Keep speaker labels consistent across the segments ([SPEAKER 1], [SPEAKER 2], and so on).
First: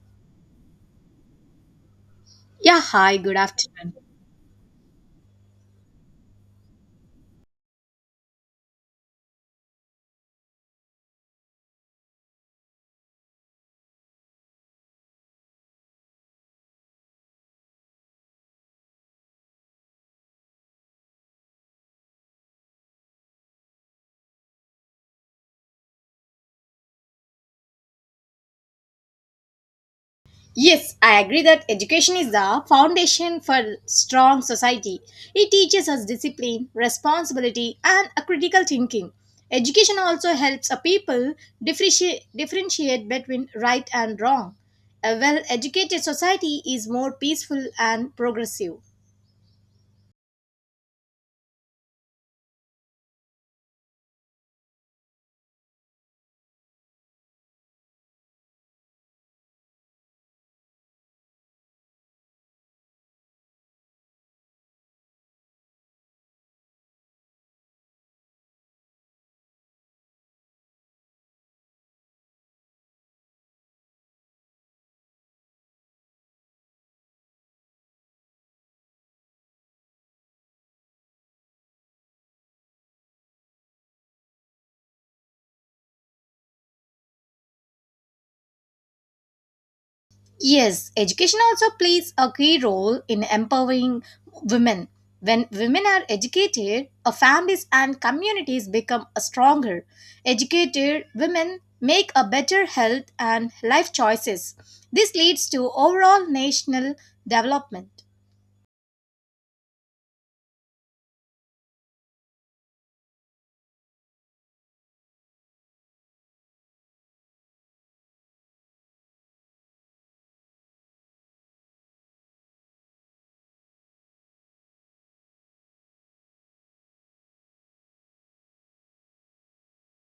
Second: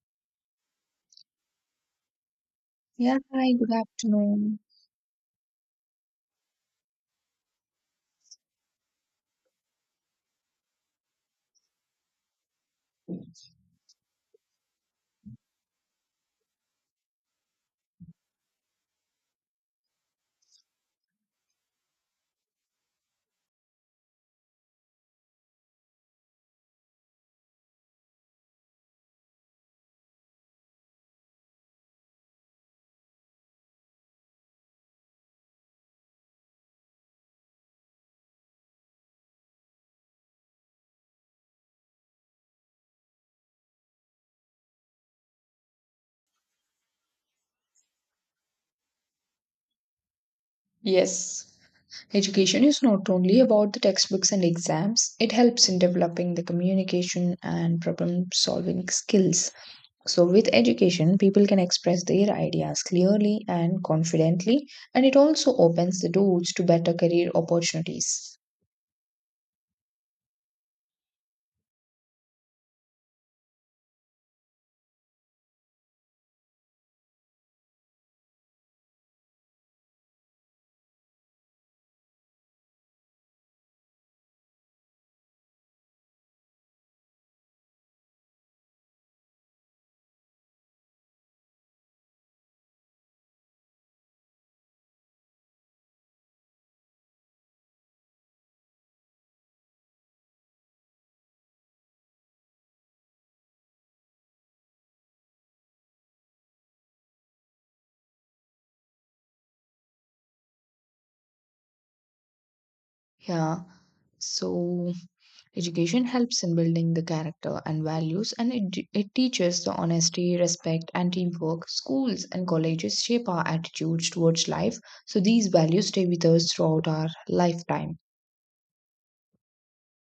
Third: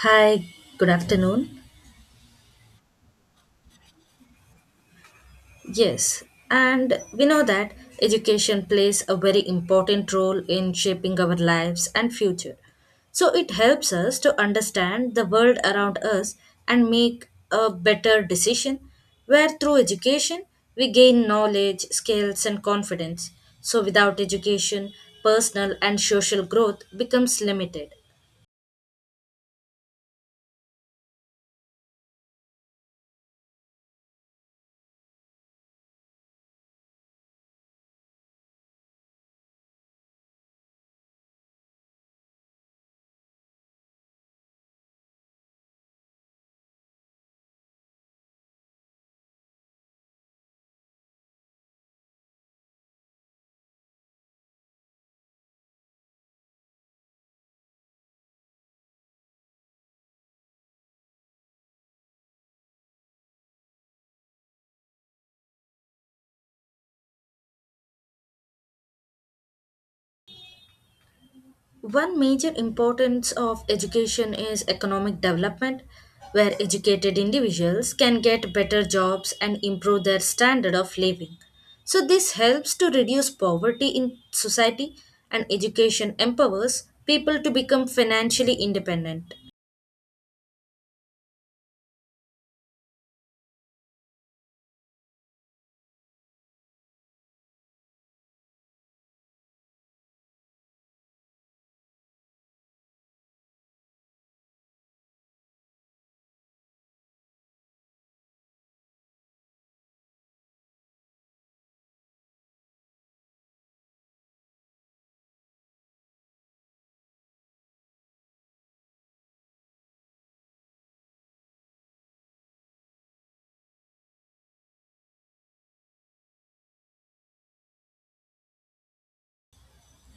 [SPEAKER 1] Hi, good afternoon.
[SPEAKER 2] Yeah, hi,
[SPEAKER 3] Yeah,
[SPEAKER 2] good
[SPEAKER 3] hi, good
[SPEAKER 2] afternoon.
[SPEAKER 3] afternoon.
[SPEAKER 1] Yes, and we know that education plays a very important role in shaping our lives and future. So it helps us to understand the world around us and make a better decision where through education we gain knowledge, skills and confidence. So without education, personal and social growth becomes limited.
[SPEAKER 2] Yes, I agree that education is the foundation for strong society. It teaches us discipline, responsibility, and a critical thinking. Education also helps a people differentiate between right and wrong. A well educated society is more peaceful and progressive.
[SPEAKER 3] Yes, education is not only about the textbooks and exams, it helps in developing the communication and problem solving skills. So, with education, people can express their ideas clearly and confidently, and it also opens the doors to better career opportunities.
[SPEAKER 1] One major importance of education is economic development, where educated individuals can get better jobs and improve their standard of living. So, this helps to reduce poverty in society, and education empowers people to become financially independent.
[SPEAKER 2] Yes, education also plays a key role in empowering women. When women are educated, our families and communities become stronger. Educated women make a better health and life choices. This leads to overall national development.
[SPEAKER 3] Yeah. So education helps in building the character and values and it teaches the honesty, respect and teamwork. Schools and colleges shape our attitudes towards life. So these values stay with us throughout our lifetime.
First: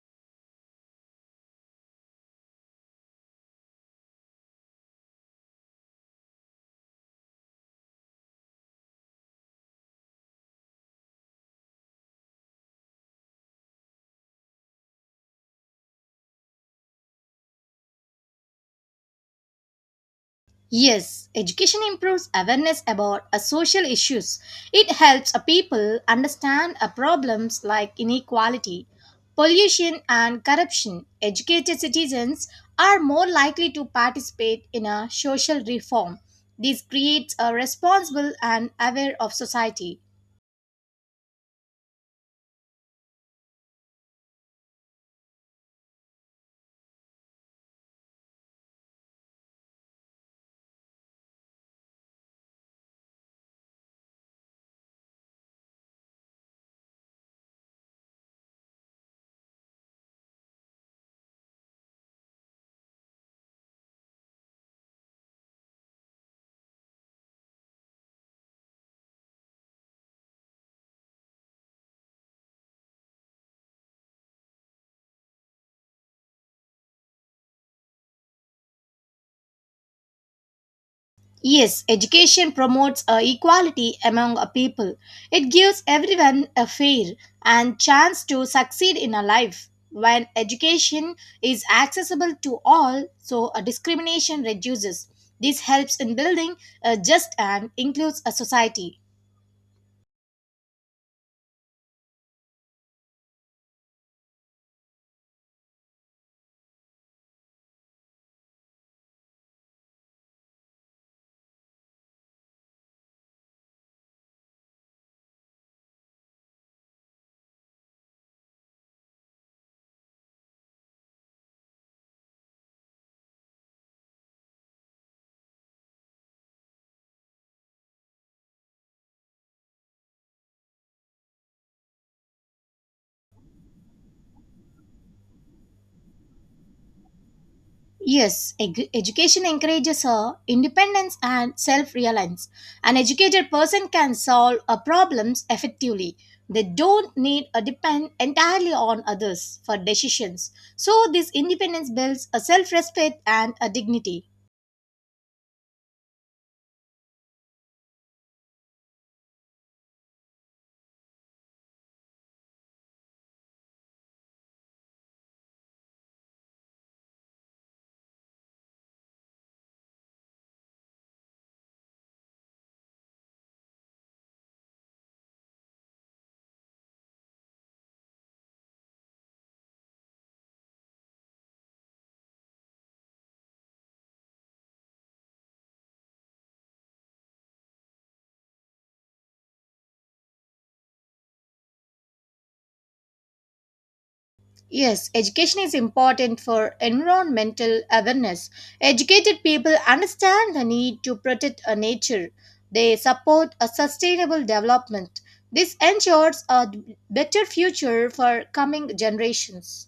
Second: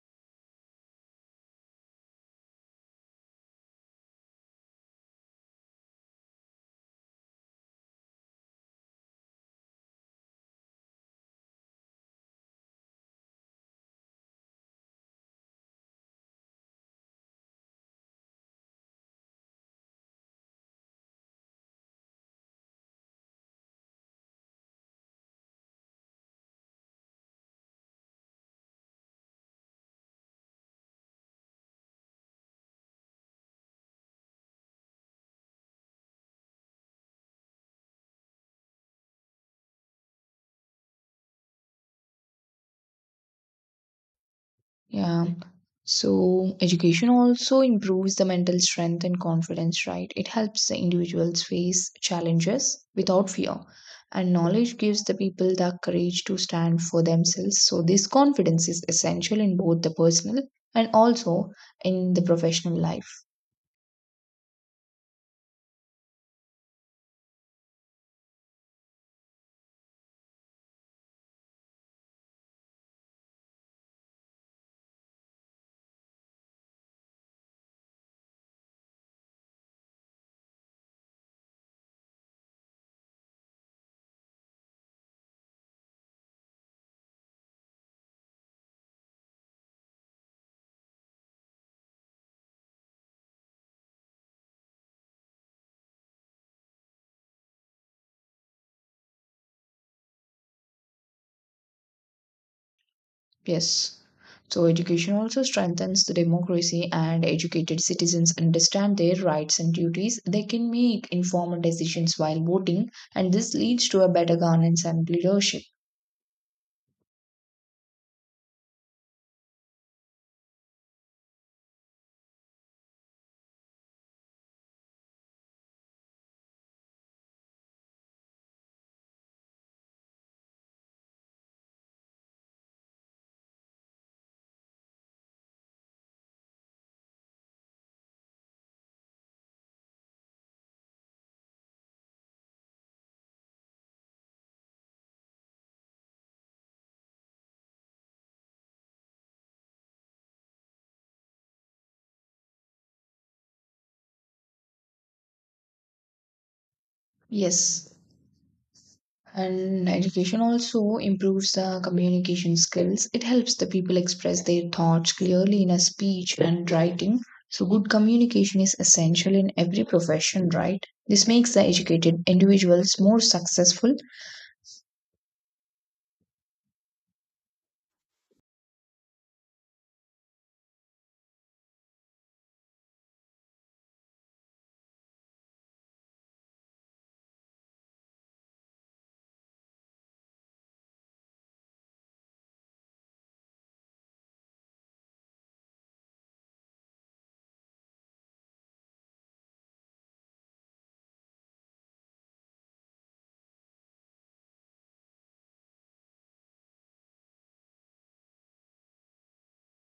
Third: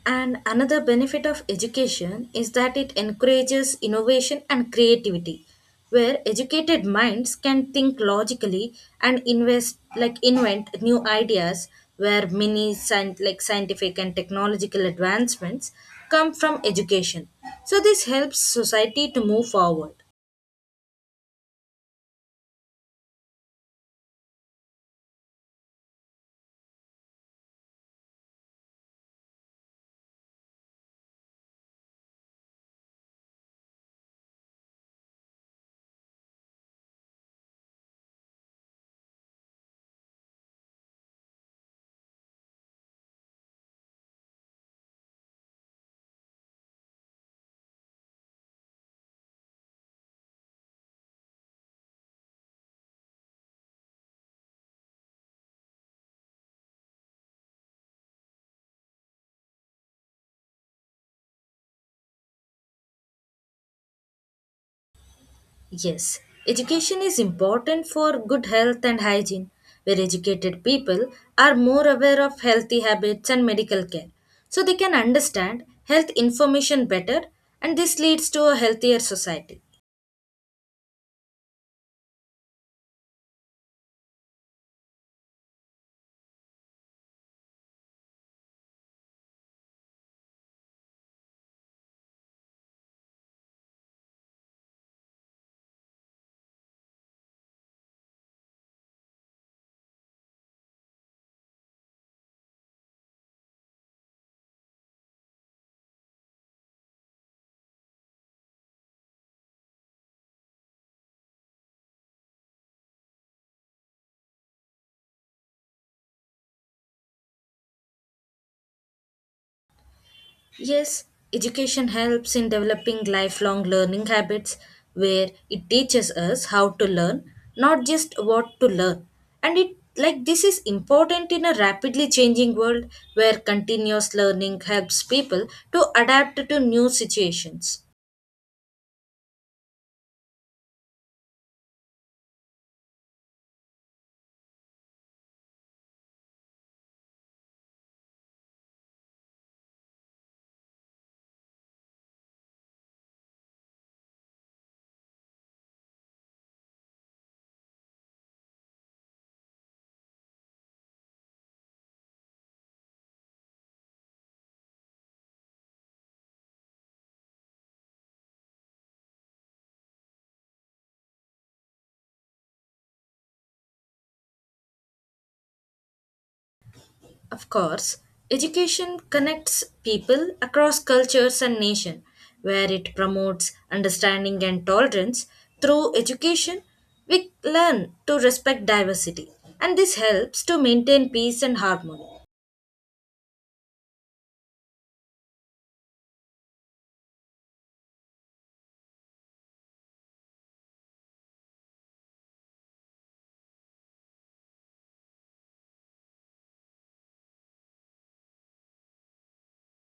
[SPEAKER 1] And another benefit of education is that it encourages innovation and creativity, where educated minds can think logically and invest like invent new ideas where many scientific and technological advancements come from education. So this helps society to move forward.
[SPEAKER 2] Yes, education improves awareness about social issues. It helps a people understand problems like inequality, pollution, and corruption. Educated citizens are more likely to participate in a social reform. This creates a responsible and aware of society.
[SPEAKER 3] Yeah. So education also improves the mental strength and confidence, right? It helps the individuals face challenges without fear. And knowledge gives the people the courage to stand for themselves. So this confidence is essential in both the personal and also in the professional life.
[SPEAKER 1] Yes, education is important for good health and hygiene, where educated people are more aware of healthy habits and medical care. So they can understand health information better, and this leads to a healthier society.
[SPEAKER 2] Yes, education promotes equality among a people. It gives everyone a fair and chance to succeed in a life. When education is accessible to all, so a discrimination reduces. This helps in building a just and includes a society.
[SPEAKER 3] Yes. So education also strengthens the democracy and educated citizens understand their rights and duties. They can make informed decisions while voting and this leads to a better governance and leadership.
[SPEAKER 1] Yes, education helps in developing lifelong learning habits where it teaches us how to learn, not just what to learn. And it like this is important in a rapidly changing world where continuous learning helps people to adapt to new situations.
[SPEAKER 2] Yes, education encourages independence and self reliance. An educated person can solve problems effectively. They don't need to depend entirely on others for decisions. So, this independence builds a self respect and a dignity.
[SPEAKER 3] Yes. And education also improves the communication skills. It helps the people express their thoughts clearly in a speech and writing. So good communication is essential in every profession, right? This makes the educated individuals more successful.
[SPEAKER 1] Of course, education connects people across cultures and nation, where it promotes understanding and tolerance. Through education, we learn to respect diversity, and this helps to maintain peace and harmony.
[SPEAKER 2] Yes, education is important for environmental awareness. Educated people understand the need to protect our nature. They support a sustainable development. This ensures a better future for coming generations.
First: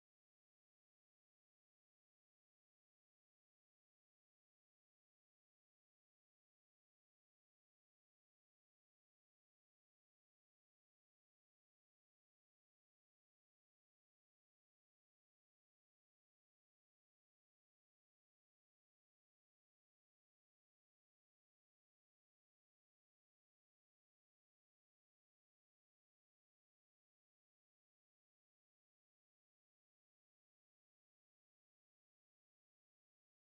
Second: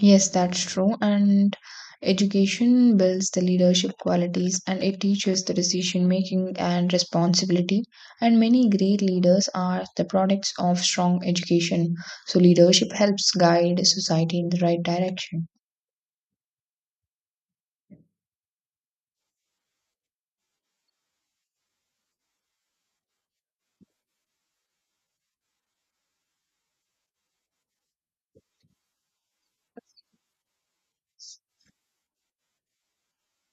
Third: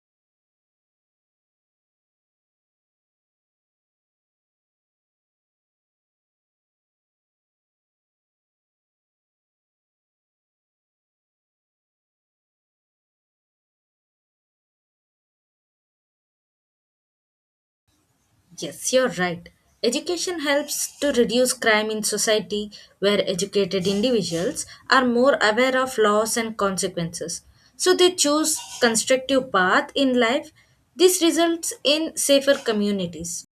[SPEAKER 3] Yes, that's true. And education builds the leadership qualities and it teaches the decision making and responsibility. And many great leaders are the products of strong education. So, leadership helps guide society in the right direction.
[SPEAKER 1] Yes, you're right. Education helps to reduce crime in society where educated individuals are more aware of laws and consequences. So they choose constructive path in life. This results in safer communities.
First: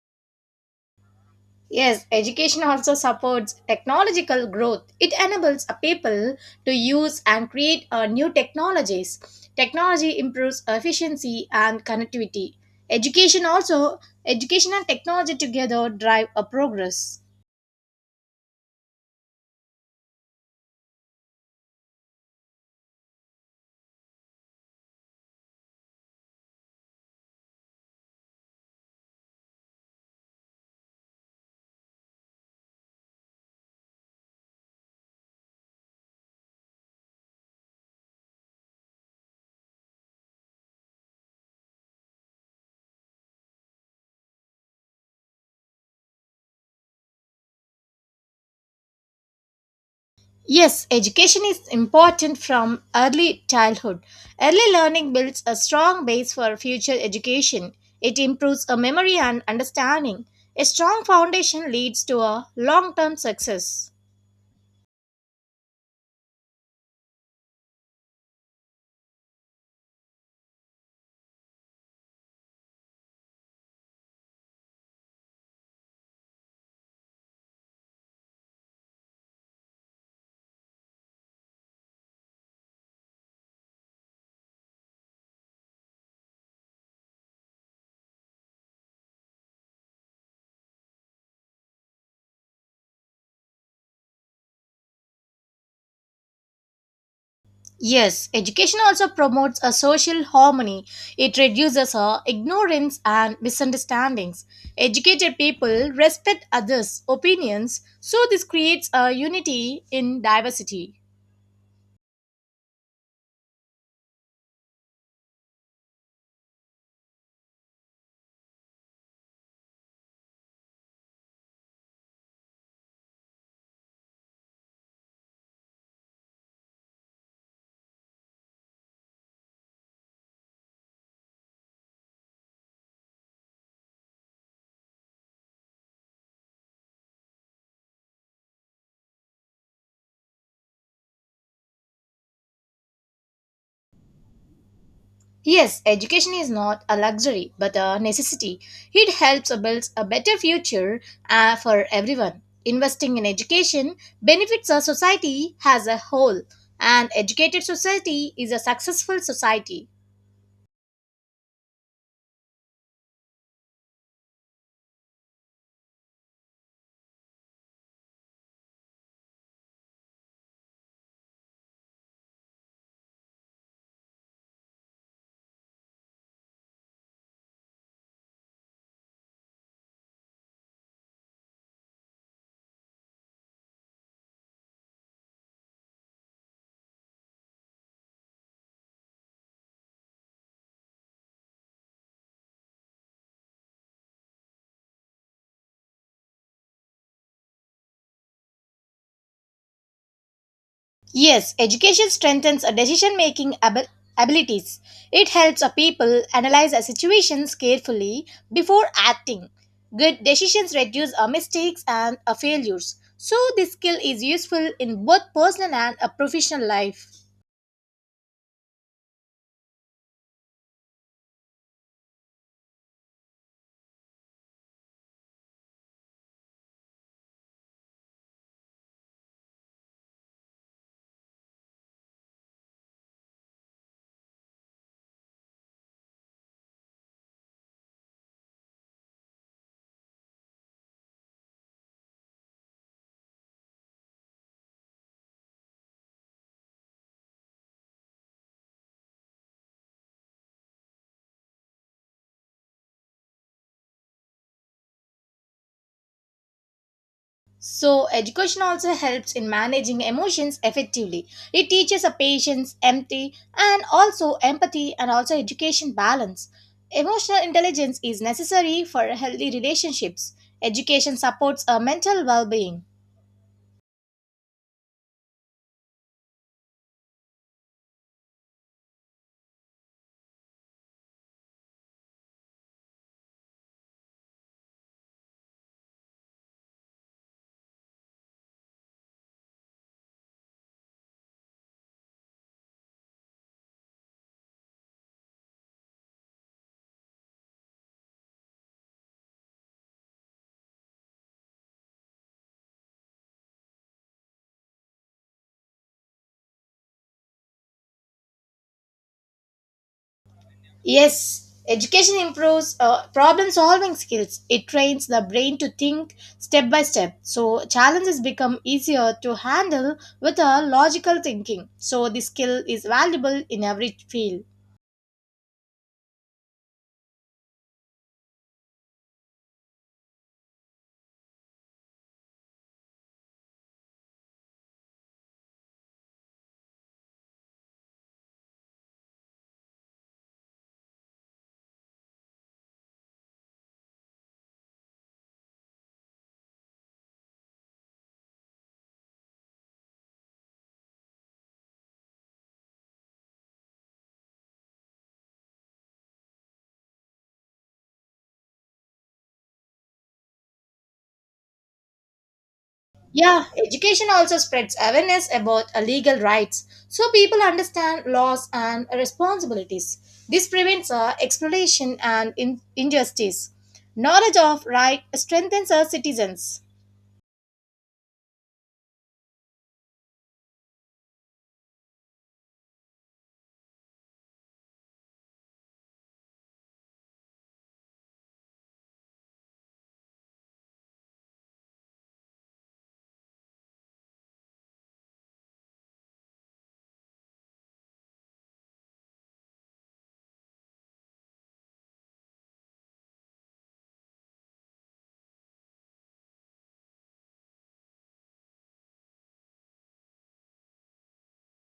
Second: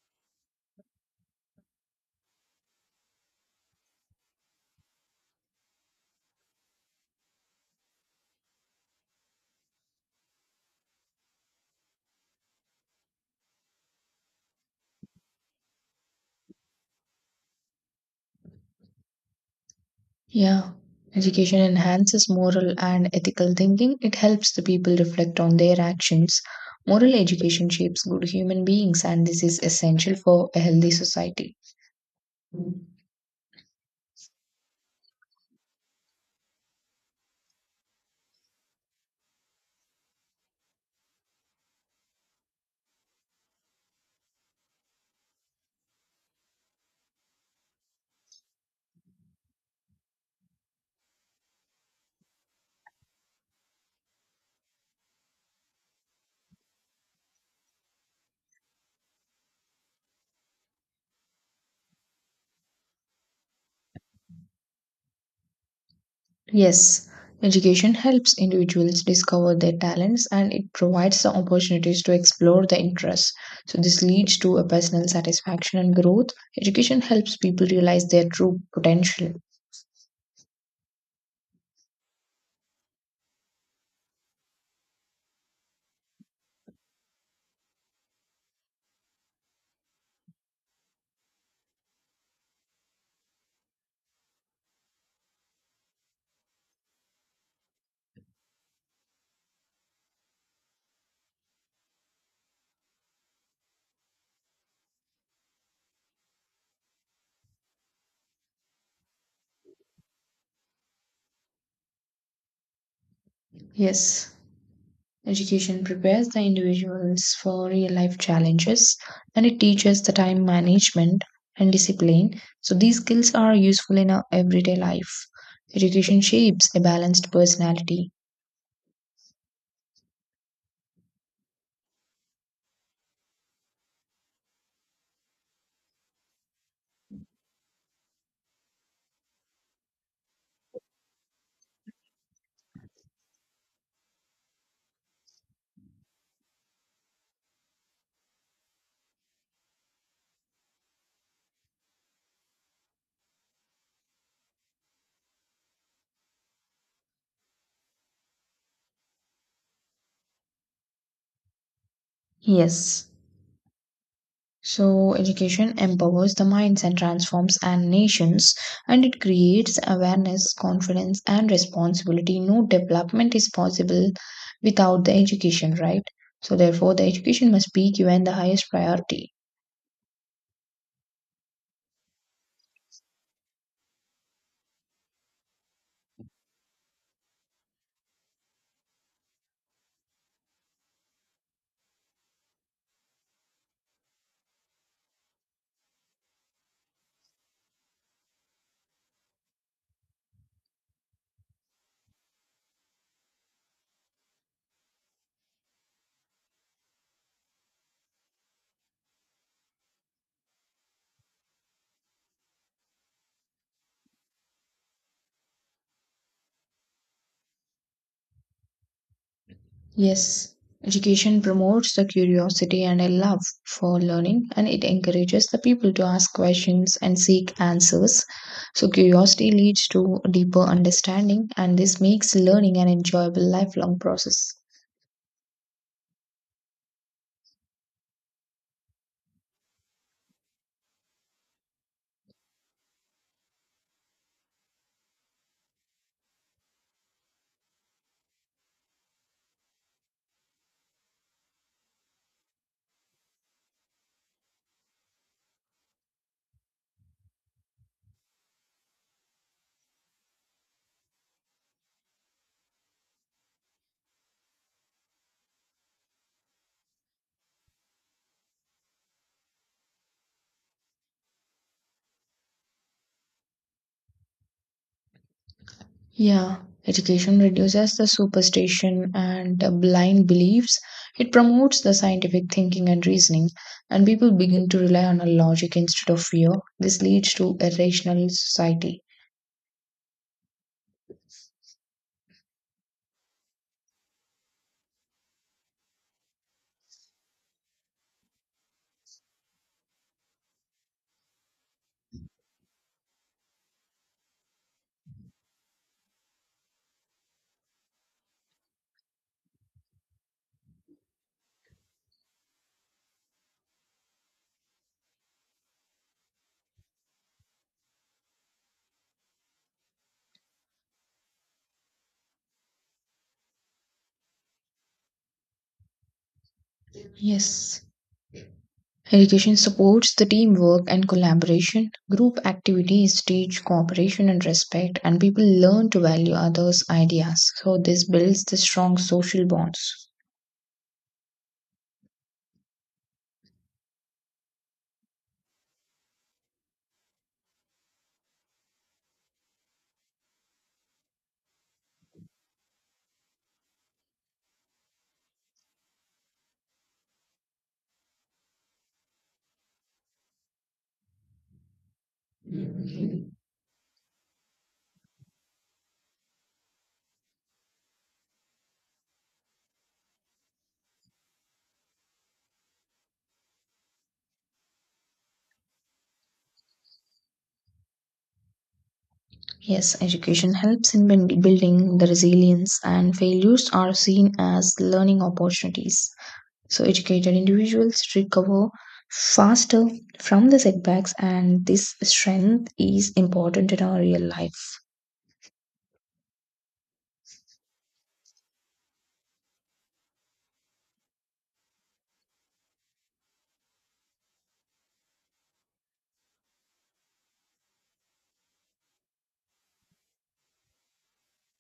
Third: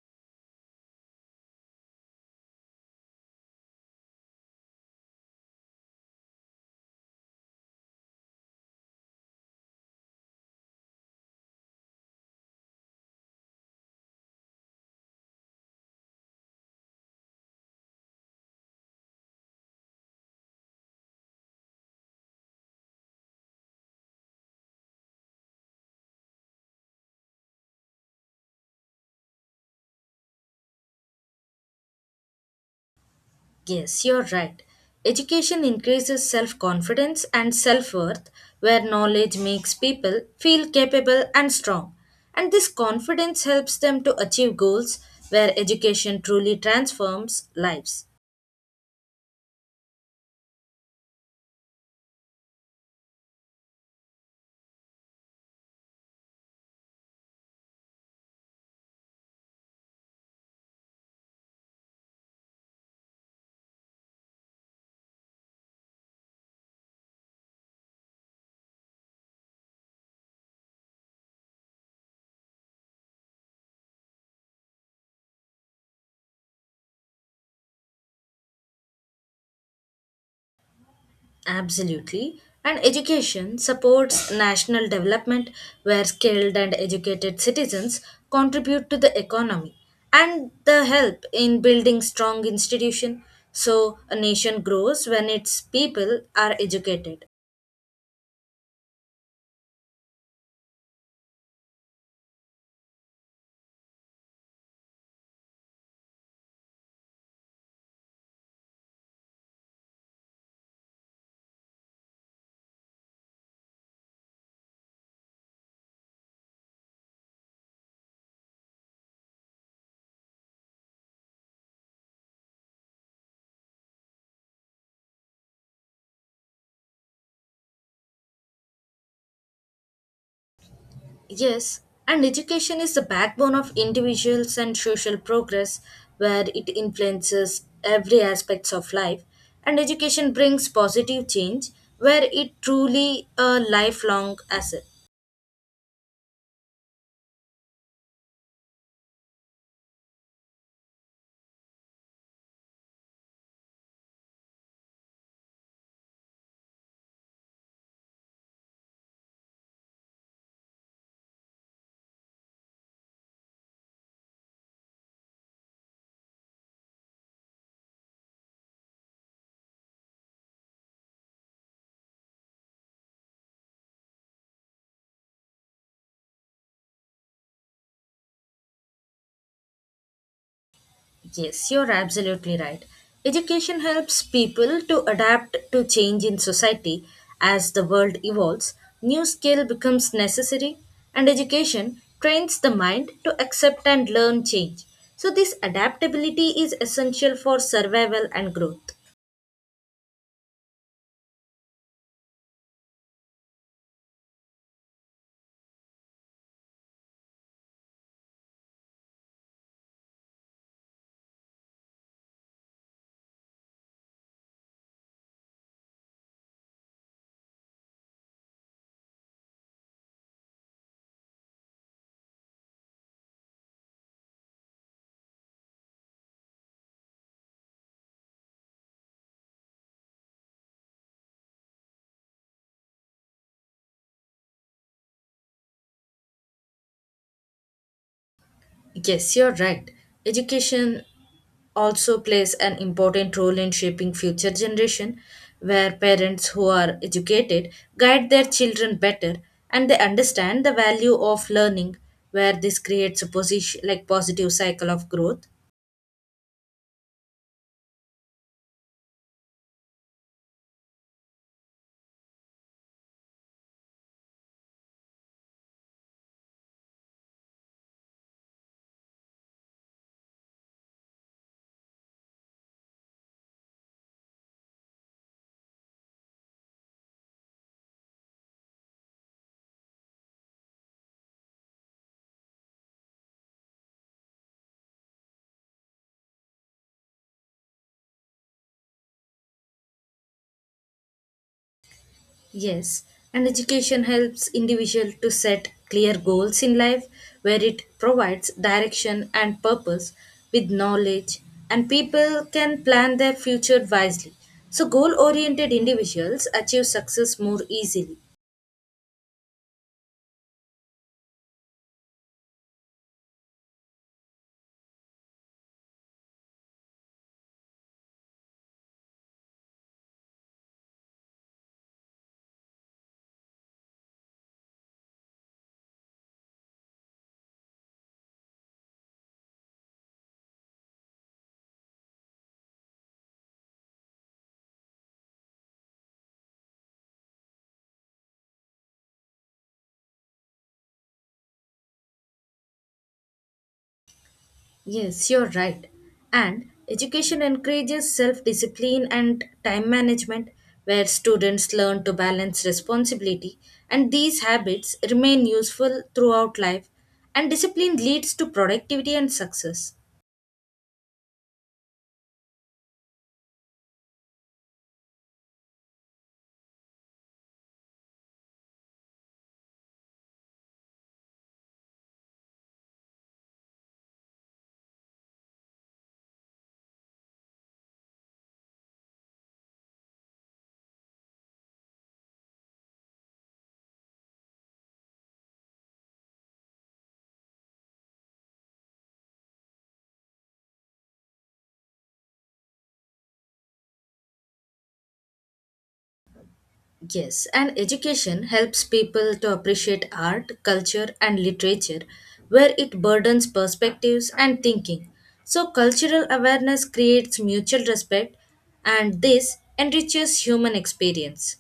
[SPEAKER 2] Yes, education also supports technological growth. It enables a people to use and create new technologies. Technology improves efficiency and connectivity. Education also, education and technology together drive a progress.
[SPEAKER 3] Yeah. Education enhances moral and ethical thinking. It helps the people reflect on their actions. Moral education shapes good human beings, and this is essential for a healthy society.
[SPEAKER 1] Yes, you're right. Education increases self-confidence and self-worth where knowledge makes people feel capable and strong. And this confidence helps them to achieve goals where education truly transforms lives.
[SPEAKER 2] Yes, education is important from early childhood. Early learning builds a strong base for future education. It improves a memory and understanding. A strong foundation leads to a long-term success.
[SPEAKER 3] Yes, education helps individuals discover their talents and it provides the opportunities to explore their interests. So, this leads to a personal satisfaction and growth. Education helps people realize their true potential.
[SPEAKER 1] Absolutely. And education supports national development where skilled and educated citizens contribute to the economy and the help in building strong institution so a nation grows when its people are educated.
[SPEAKER 2] Yes, education also promotes a social harmony. It reduces ignorance and misunderstandings. Educated people respect others' opinions, so this creates a unity in diversity.
[SPEAKER 3] Yes, education prepares the individuals for real life challenges and it teaches the time management and discipline. So, these skills are useful in our everyday life. Education shapes a balanced personality.
[SPEAKER 1] Yes, and education is the backbone of individuals and social progress where it influences every aspects of life and education brings positive change where it truly a lifelong asset.
[SPEAKER 2] Yes, education is not a luxury but a necessity. It helps build a better future for everyone. Investing in education benefits a society as a whole, and educated society is a successful society.
[SPEAKER 3] Yes. So, education empowers the minds and transforms and nations, and it creates awareness, confidence, and responsibility. No development is possible without the education, right? So, therefore, the education must be given the highest priority.
[SPEAKER 1] Yes, you're absolutely right. Education helps people to adapt to change in society as the world evolves. New skill becomes necessary, and education trains the mind to accept and learn change. So, this adaptability is essential for survival and growth.
[SPEAKER 2] Yes, education strengthens a decision making abilities. It helps a people analyze a situations carefully before acting. Good decisions reduce our mistakes and our failures. So this skill is useful in both personal and a professional life.
[SPEAKER 3] Yes, education promotes the curiosity and a love for learning, and it encourages the people to ask questions and seek answers. So, curiosity leads to deeper understanding, and this makes learning an enjoyable lifelong process.
[SPEAKER 1] Yes, you're right. Education also plays an important role in shaping future generation where parents who are educated guide their children better and they understand the value of learning where this creates a position like positive cycle of growth.
[SPEAKER 2] So, education also helps in managing emotions effectively. It teaches a patience, empathy and also education balance. Emotional intelligence is necessary for healthy relationships. Education supports a mental well being.
[SPEAKER 3] Yeah, education reduces the superstition and blind beliefs. It promotes the scientific thinking and reasoning, and people begin to rely on a logic instead of fear. This leads to a rational society.
[SPEAKER 1] Yes, and education helps individual to set clear goals in life where it provides direction and purpose with knowledge and people can plan their future wisely. So goal oriented individuals achieve success more easily.
[SPEAKER 2] Yes, education improves problem solving skills. It trains the brain to think step by step. So, challenges become easier to handle with a logical thinking. So, this skill is valuable in every field.
[SPEAKER 3] Yes. Education supports the teamwork and collaboration. Group activities teach cooperation and respect, and people learn to value others' ideas. So, this builds the strong social bonds.
[SPEAKER 1] Yes, you're right. And education encourages self discipline and time management, where students learn to balance responsibility, and these habits remain useful throughout life. And discipline leads to productivity and success.
[SPEAKER 2] Yeah, education also spreads awareness about legal rights so people understand laws and responsibilities. This prevents exploitation and injustice. Knowledge of right strengthens our citizens.
[SPEAKER 3] Yes, education helps in building the resilience, and failures are seen as learning opportunities. So, educated individuals recover faster from the setbacks, and this strength is important in our real life.
[SPEAKER 1] Yes, and education helps people to appreciate art, culture, and literature, where it burdens perspectives and thinking. So, cultural awareness creates mutual respect, and this enriches human experience.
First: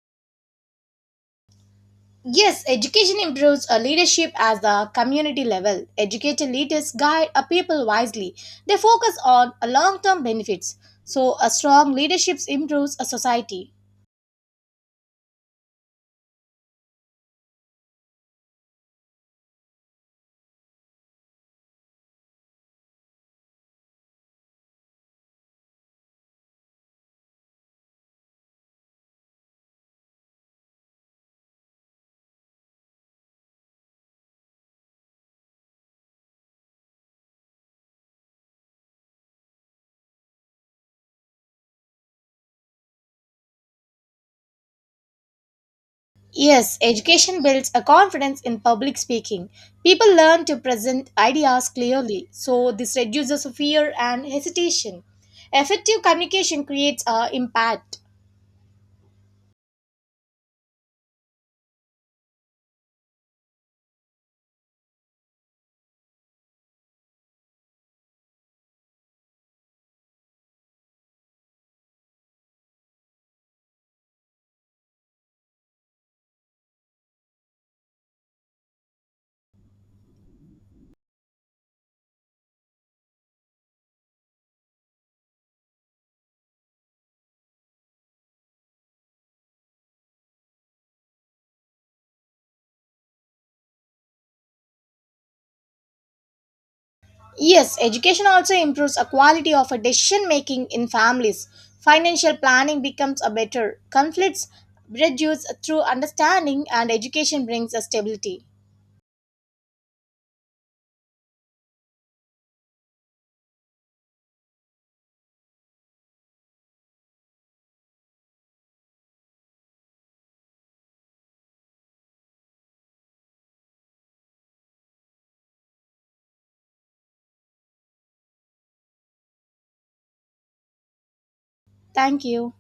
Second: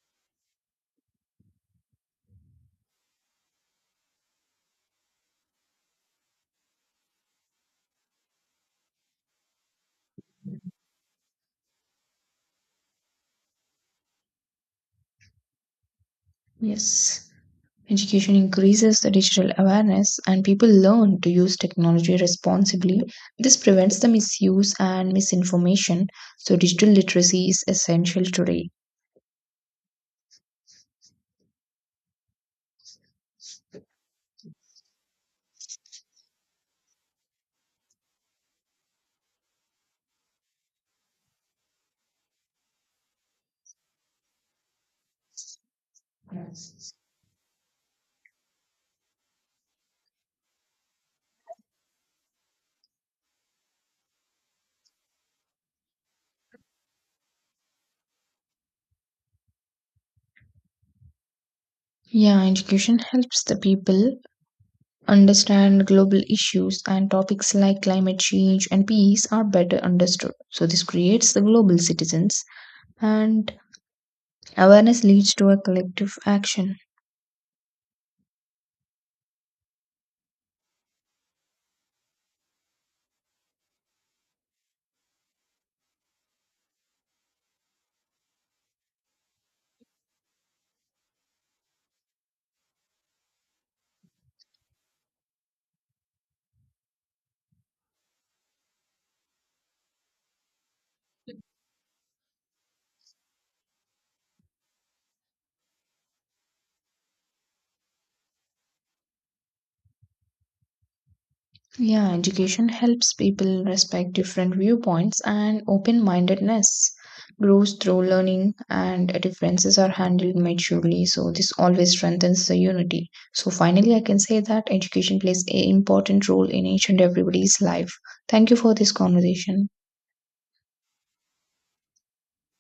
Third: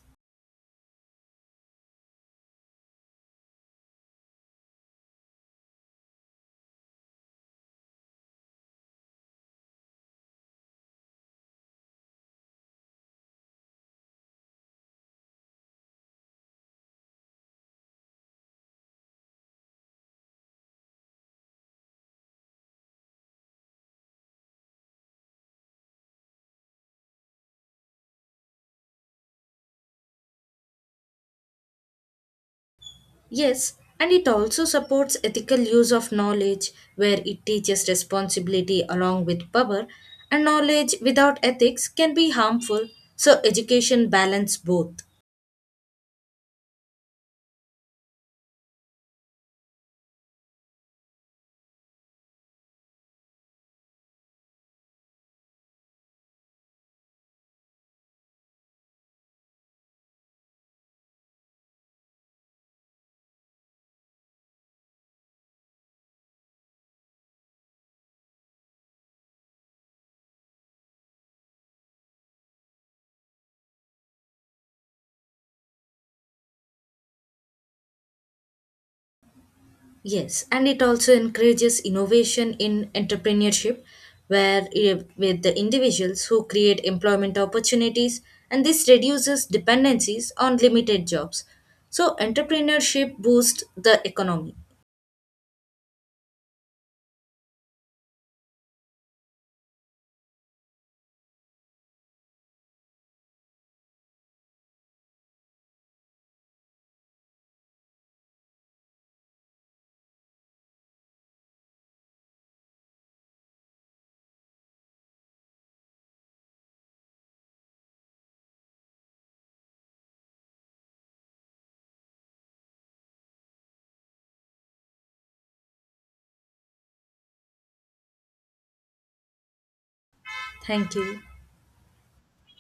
[SPEAKER 2] Yes, education improves a leadership at the community level. Educated leaders guide a people wisely. They focus on long term benefits. So, a strong leadership improves a society.
[SPEAKER 3] Yes, education increases the digital awareness, and people learn to use technology responsibly. This prevents the misuse and misinformation. So, digital literacy is essential today.
[SPEAKER 1] Yes, and it also supports ethical use of knowledge, where it teaches responsibility along with power, and knowledge without ethics can be harmful. So, education balance both.
[SPEAKER 2] Yes,
[SPEAKER 3] Yes.
[SPEAKER 2] education builds a confidence in public speaking. People learn to present ideas clearly, so this reduces fear and hesitation. Effective communication creates a impact.
[SPEAKER 3] Yeah, education helps the people understand global issues and topics like climate change and peace are better understood. So, this creates the global citizens, and awareness leads to a collective action.
[SPEAKER 1] Yes, and it also encourages innovation in entrepreneurship, where with the individuals who create employment opportunities, and this reduces dependencies on limited jobs. So, entrepreneurship boosts the economy.
[SPEAKER 2] Yes, education also improves a quality of a decision making in families. Financial planning becomes a better. Conflicts reduce through understanding and education brings a stability.
[SPEAKER 3] Yeah, education helps people respect different viewpoints and open mindedness grows through learning and differences are handled maturely. So, this always strengthens the unity. So, finally, I can say that education plays an important role in each and everybody's life. Thank you for this conversation.
[SPEAKER 1] Thank you.
[SPEAKER 2] Thank you.